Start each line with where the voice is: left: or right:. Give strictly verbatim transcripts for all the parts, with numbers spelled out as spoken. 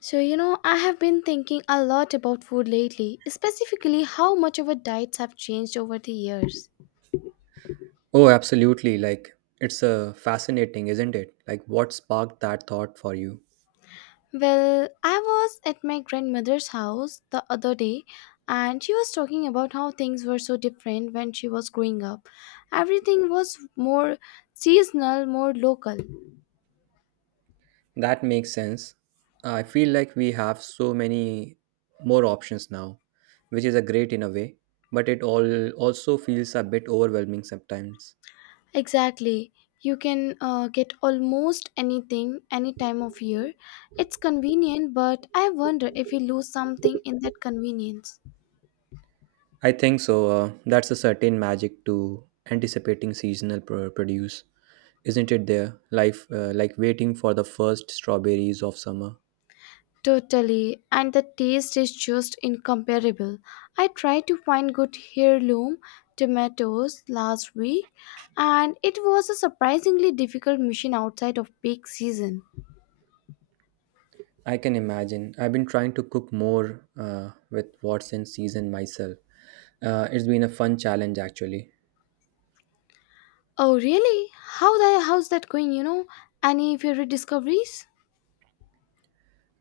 left: So, you know, I have been thinking a lot about food lately, specifically how much our diets have changed over the years.
right: Oh, absolutely. Like, it's uh, fascinating, isn't it? Like, what sparked that thought for you?
left: Well, I was at my grandmother's house the other day and she was talking about how things were so different when she was growing up. Everything was more seasonal, more local.
right: That makes sense. I feel like we have so many more options now, which is a great in a way, but it all also feels a bit overwhelming sometimes.
left: Exactly. You can uh, get almost anything any time of year. It's convenient, but I wonder if we lose something in that convenience.
right: I think so. Uh, that's a certain magic to anticipating seasonal pro- produce, isn't it? There, life uh, like waiting for the first strawberries of summer.
left: Totally, and the taste is just incomparable. I tried to find good heirloom tomatoes last week, and it was a surprisingly difficult mission outside of peak season.
right: I can imagine. I've been trying to cook more uh, with what's in season myself. Uh, it's been a fun challenge, actually.
left: Oh, really? How the how's that going? You know, any favorite discoveries?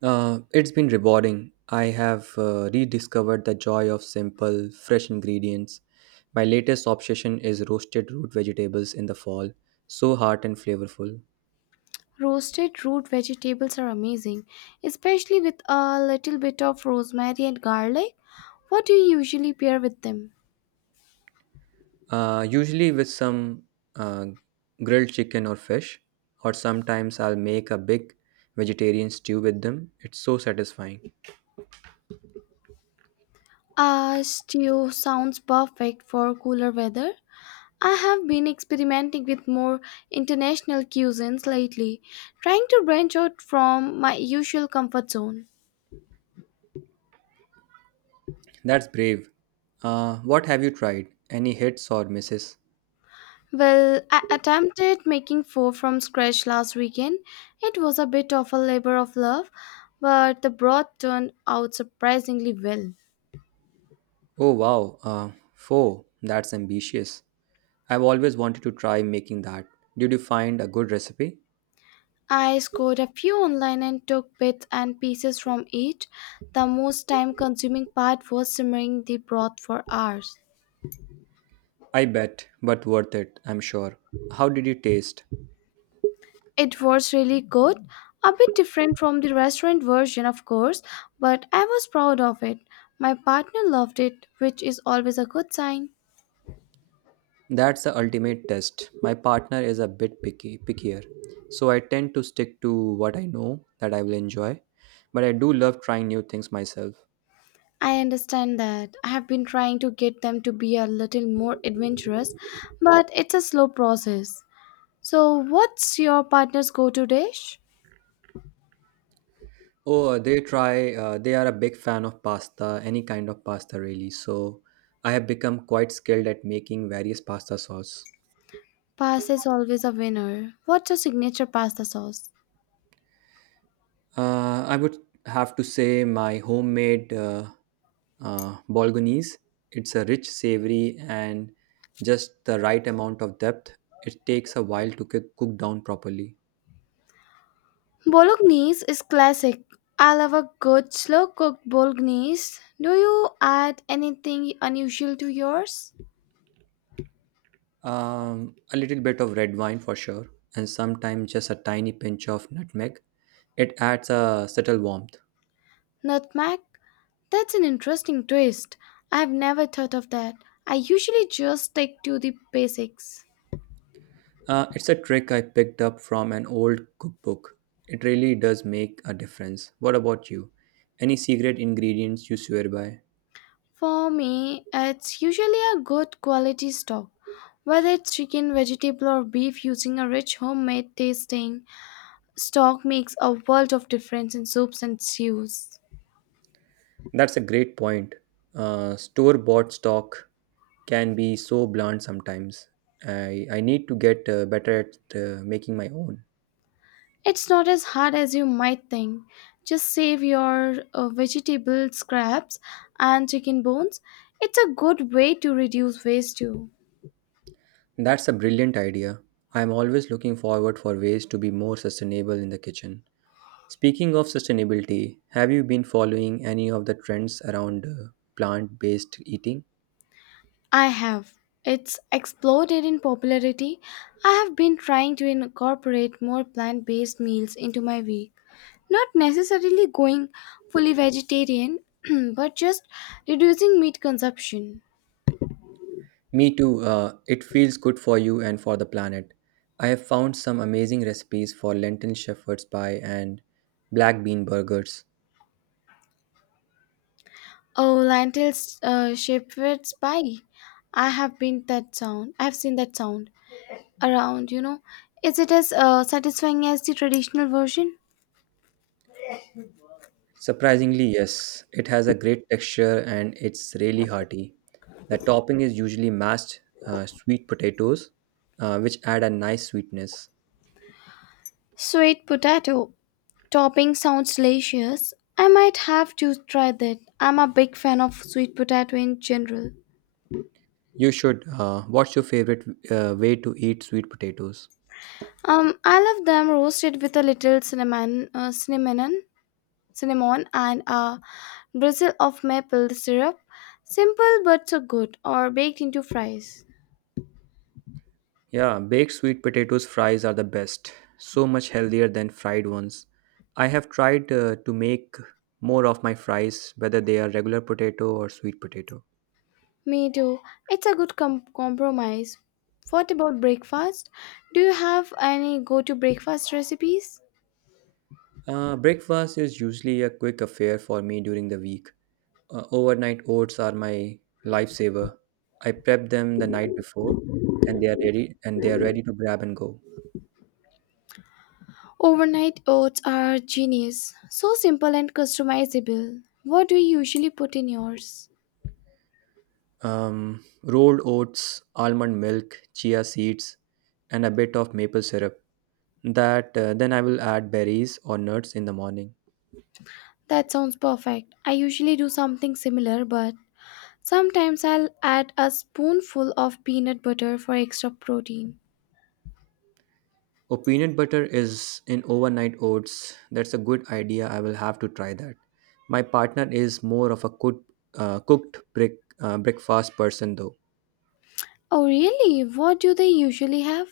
right: Uh, it's been rewarding. I have uh, rediscovered the joy of simple, fresh ingredients. My latest obsession is roasted root vegetables in the fall, so heart and flavorful.
left: Roasted root vegetables are amazing, especially with a little bit of rosemary and garlic. What do you usually pair with them?
right: Uh, usually with some uh, grilled chicken or fish, or sometimes I'll make a big vegetarian stew with them. It's so satisfying.
left: Uh, stew sounds perfect for cooler weather. I have been experimenting with more international cuisines lately, trying to branch out from my usual comfort zone.
right: That's brave. Uh, what have you tried? Any hits or misses?
left: Well, I attempted making four from scratch last weekend. It was a bit of a labor of love, but the broth turned out surprisingly well.
right: Oh wow, uh, four. That's ambitious. I've always wanted to try making that. Did you find a good recipe?
left: I scored a few online and took bits and pieces from each. The most time consuming part was simmering the broth for hours.
right: I bet, but worth it, I'm sure. How did it taste?
left: It was really good. A bit different from the restaurant version, of course, but I was proud of it. My partner loved it, which is always a good sign.
right: That's the ultimate test. My partner is a bit picky, pickier, so I tend to stick to what I know that I will enjoy, but I do love trying new things myself.
left: I understand that. I have been trying to get them to be a little more adventurous, but it's a slow process. So, what's your partner's go to dish?
right: Oh, they try, uh, they are a big fan of pasta, any kind of pasta really. So I have become quite skilled at making various pasta sauce.
left: Pasta is always a winner. What's your signature pasta sauce?
right: Uh, I would have to say my homemade uh, uh, bolognese. It's a rich, savory, and just the right amount of depth. It takes a while to cook cook down properly.
left: Bolognese is classic. I love a good slow cooked bolognese. Do you add anything unusual to yours?
right: Um, a little bit of red wine for sure, and sometimes just a tiny pinch of nutmeg. It adds a subtle warmth.
left: Nutmeg? That's an interesting twist. I've never thought of that. I usually just stick to the basics.
right: Uh, it's a trick I picked up from an old cookbook. It really does make a difference. What about you? Any secret ingredients you swear by?
left: For me, it's usually a good quality stock, whether it's chicken, vegetable, or beef. Using a rich homemade tasting stock makes a world of difference in soups and stews.
right: That's a great point. Uh, Store bought stock can be so bland sometimes. I, I need to get uh, better at uh, making my own.
left: It's not as hard as you might think. Just save your uh, vegetable scraps and chicken bones. It's a good way to reduce waste too.
right: That's a brilliant idea. I'm always looking forward for ways to be more sustainable in the kitchen. Speaking of sustainability, have you been following any of the trends around uh, plant-based eating?
left: I have. It's exploded in popularity. I have been trying to incorporate more plant based meals into my week. Not necessarily going fully vegetarian, but just reducing meat consumption.
right: Me too, uh, it feels good for you and for the planet. I have found some amazing recipes for lentil shepherd's pie and black bean burgers.
left: Oh, lentils uh, shepherd's pie. I have been that sound. I've seen that sound around, you know. Is it as uh, satisfying as the traditional version?
right: Surprisingly, yes, it has a great texture and it's really hearty. The topping is usually mashed uh, sweet potatoes, uh, which add a nice sweetness.
left: Sweet potato topping sounds delicious. I might have to try that. I'm a big fan of sweet potato in general.
right: You should. Uh, what's your favorite uh, way to eat sweet potatoes?
left: Um, I love them roasted with a little cinnamon, uh, cinnamon, cinnamon, and a drizzle of maple syrup. Simple but so good, or baked into fries.
right: Yeah, baked sweet potatoes fries are the best. So much healthier than fried ones. I have tried uh, to make more of my fries, whether they are regular potato or sweet potato.
left: Me too. It's a good com- compromise. What about breakfast? Do you have any go to breakfast recipes?
right: Uh, breakfast is usually a quick affair for me during the week. Uh, overnight oats are my lifesaver. I prep them the night before, and they are ready. And they are ready to grab and go.
left: Overnight oats are genius. So simple and customizable. What do you usually put in yours?
right: Um, rolled oats, almond milk, chia seeds, and a bit of maple syrup. That uh, Then I will add berries or nuts in the morning.
left: That sounds perfect. I usually do something similar, but sometimes I'll add a spoonful of peanut butter for extra protein.
right: Oh, peanut butter is in overnight oats. That's a good idea. I will have to try that. My partner is more of a cooked, uh, cooked break, uh, breakfast person though.
left: Oh, really? What do they usually have?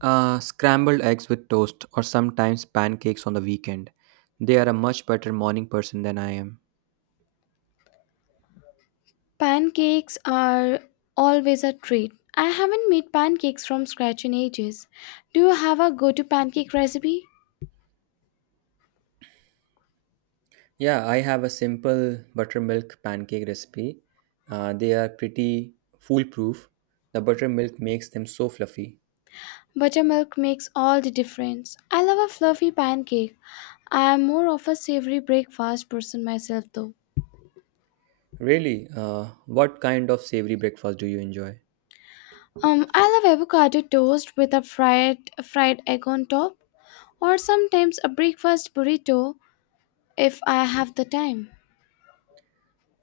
right: Uh, scrambled eggs with toast or sometimes pancakes on the weekend. They are a much better morning person than I am.
left: Pancakes are always a treat. I haven't made pancakes from scratch in ages. Do you have a go to pancake recipe?
right: Yeah, I have a simple buttermilk pancake recipe. Uh, they are pretty foolproof. The buttermilk makes them so fluffy.
left: Buttermilk makes all the difference. I love a fluffy pancake. I am more of a savory breakfast person myself though.
right: Really, uh, what kind of savory breakfast do you enjoy?
left: Um, I love avocado toast with a fried fried egg on top, or sometimes a breakfast burrito if I have the time.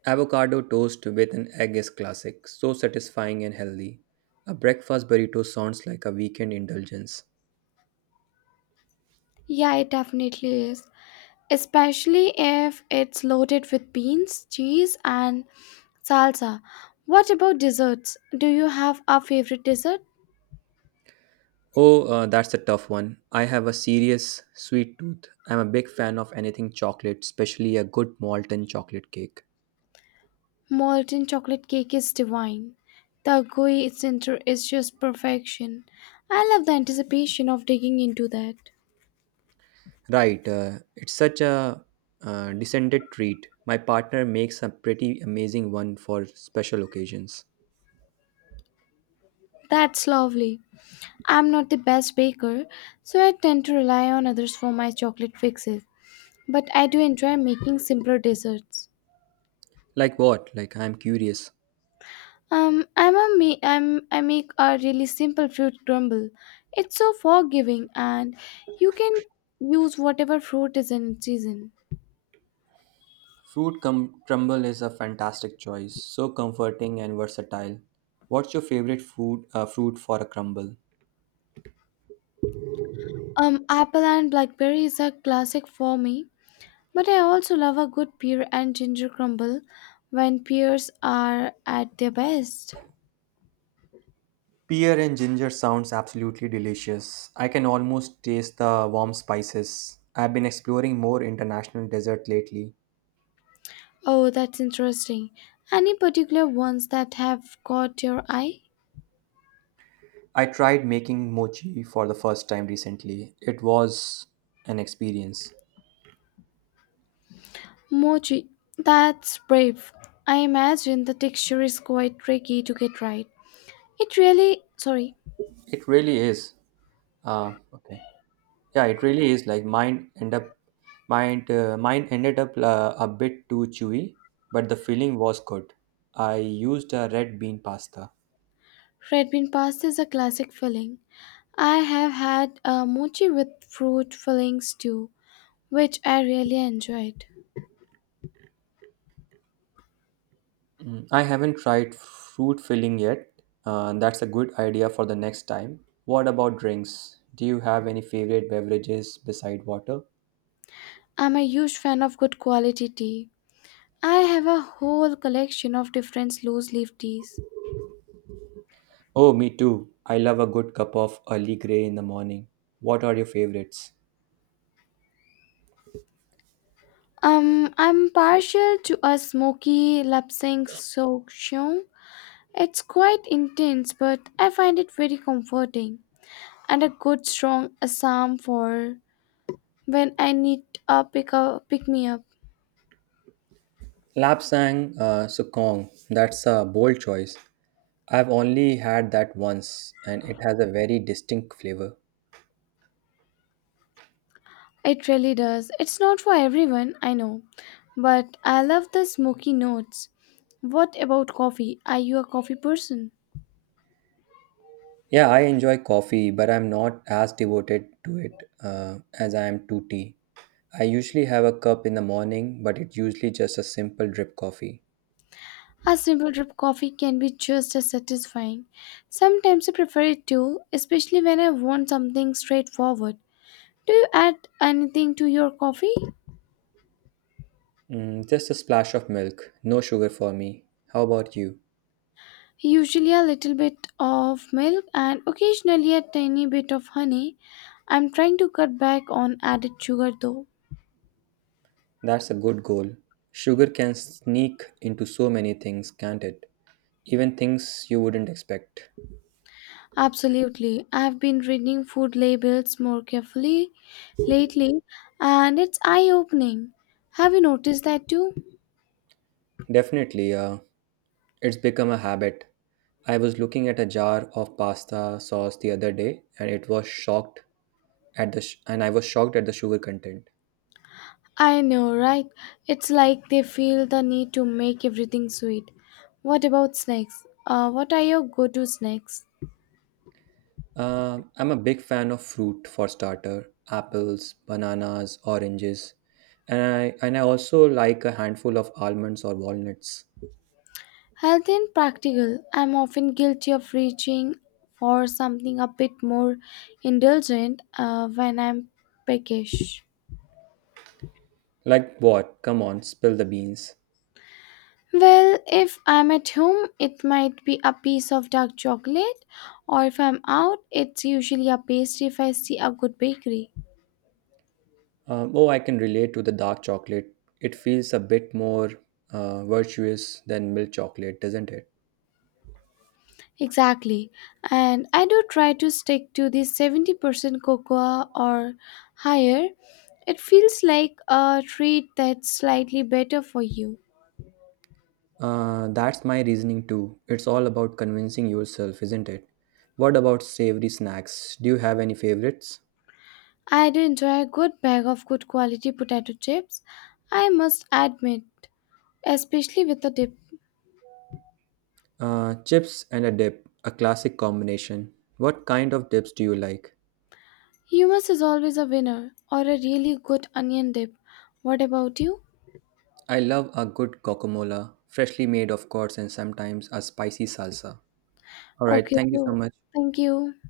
right: Avocado toast with an egg is classic, so satisfying and healthy. A breakfast burrito sounds like a weekend indulgence.
left: Yeah, it definitely is, especially if it's loaded with beans, cheese, and salsa. What about desserts? Do you have a favorite dessert?
right: Oh, uh, that's a tough one. I have a serious sweet tooth. I'm a big fan of anything chocolate, especially a good molten chocolate cake.
left: Molten chocolate cake is divine. The gooey center is just perfection. I love the anticipation of digging into that.
right: Right, uh, it's such a uh, descended treat. My partner makes a pretty amazing one for special occasions.
left: That's lovely. I'm not the best baker, so I tend to rely on others for my chocolate fixes, but I do enjoy making simpler desserts.
right: Like what? Like I'm curious.
left: Um, I'm a me. I'm I make a really simple fruit crumble. It's so forgiving, and you can use whatever fruit is in season.
right: Fruit cum- crumble is a fantastic choice, so comforting and versatile. What's your favorite food uh, fruit for a crumble?
left: Um, apple and blackberry is a classic for me, but I also love a good pear and ginger crumble when pears are at their best.
right: Pear and ginger sounds absolutely delicious. I can almost taste the warm spices. I've been exploring more international dessert lately.
left: Oh, that's interesting. Any particular ones that have caught your eye?
right: I tried making mochi for the first time recently. It was an experience.
left: Mochi. That's brave. I imagine the texture is quite tricky to get right. It really, sorry,
right: It really is. Ah, okay. Yeah, it really is. Like mine end up, mine uh, mine ended up uh, a bit too chewy, but the filling was good. I used a red bean pasta.
left: red bean pasta is a classic filling. I have had a mochi with fruit fillings too, which I really enjoyed.
right: Mm, I haven't tried fruit filling yet. Uh, that's a good idea for the next time. What about drinks? Do you have any favorite beverages beside water?
left: I'm a huge fan of good quality tea. I have a whole collection of different loose leaf teas.
right: Oh, me too. I love a good cup of early grey in the morning. What are your favorites?
left: Um, I'm partial to a smoky lapsang sochong. It's quite intense, but I find it very comforting and a good strong assam for when I need a pick, up, pick me up.
right: Lapsang uh, Sukong. That's a bold choice. I've only had that once and it has a very distinct flavor.
left: It really does. It's not for everyone, I know. But I love the smoky notes. What about coffee? Are you a coffee person?
right: Yeah, I enjoy coffee, but I'm not as devoted to it uh, as I am to tea. I usually have a cup in the morning, but it's usually just a simple drip coffee.
left: A simple drip coffee can be just as satisfying. Sometimes I prefer it too, especially when I want something straightforward. Do you add anything to your coffee?
right: Mm, just a splash of milk, no sugar for me. How about you?
left: Usually a little bit of milk and occasionally a tiny bit of honey. I'm trying to cut back on added sugar though.
right: That's a good goal. Sugar can sneak into so many things, can't it? Even things you wouldn't expect.
left: Absolutely. I've been reading food labels more carefully lately, and it's eye-opening. Have you noticed that too?
right: Definitely, uh, it's become a habit. I was looking at a jar of pasta sauce the other day, and it was shocked at the sh- and I was shocked at the sugar content.
left: I know, right? It's like they feel the need to make everything sweet. What about snacks? Uh, what are your go-to snacks?
right: Um, I'm a big fan of fruit for starter, apples, bananas, oranges, and I and I also like a handful of almonds or walnuts.
left: Healthy and practical. I'm often guilty of reaching for something a bit more indulgent uh, when I'm peckish.
right: Like what? Come on, spill the beans.
left: Well, if I'm at home, it might be a piece of dark chocolate, or if I'm out, it's usually a pastry if I see a good bakery.
right: Um, oh, I can relate to the dark chocolate. It feels a bit more uh, virtuous than milk chocolate, doesn't it?
left: Exactly. And I do try to stick to the seventy percent cocoa or higher. It feels like a treat that's slightly better for you.
right: Uh, that's my reasoning too. It's all about convincing yourself, isn't it? What about savory snacks? Do you have any favorites?
left: I do enjoy a good bag of good quality potato chips, I must admit, especially with a dip.
right: Uh, chips and a dip, a classic combination. What kind of dips do you like?
left: Hummus is always a winner, or a really good onion dip. What about you?
right: I love a good guacamole, freshly made, of course, and sometimes a spicy salsa. All right,
left: Okay,
right: thank you
left: so
right: so much.
left: thank you.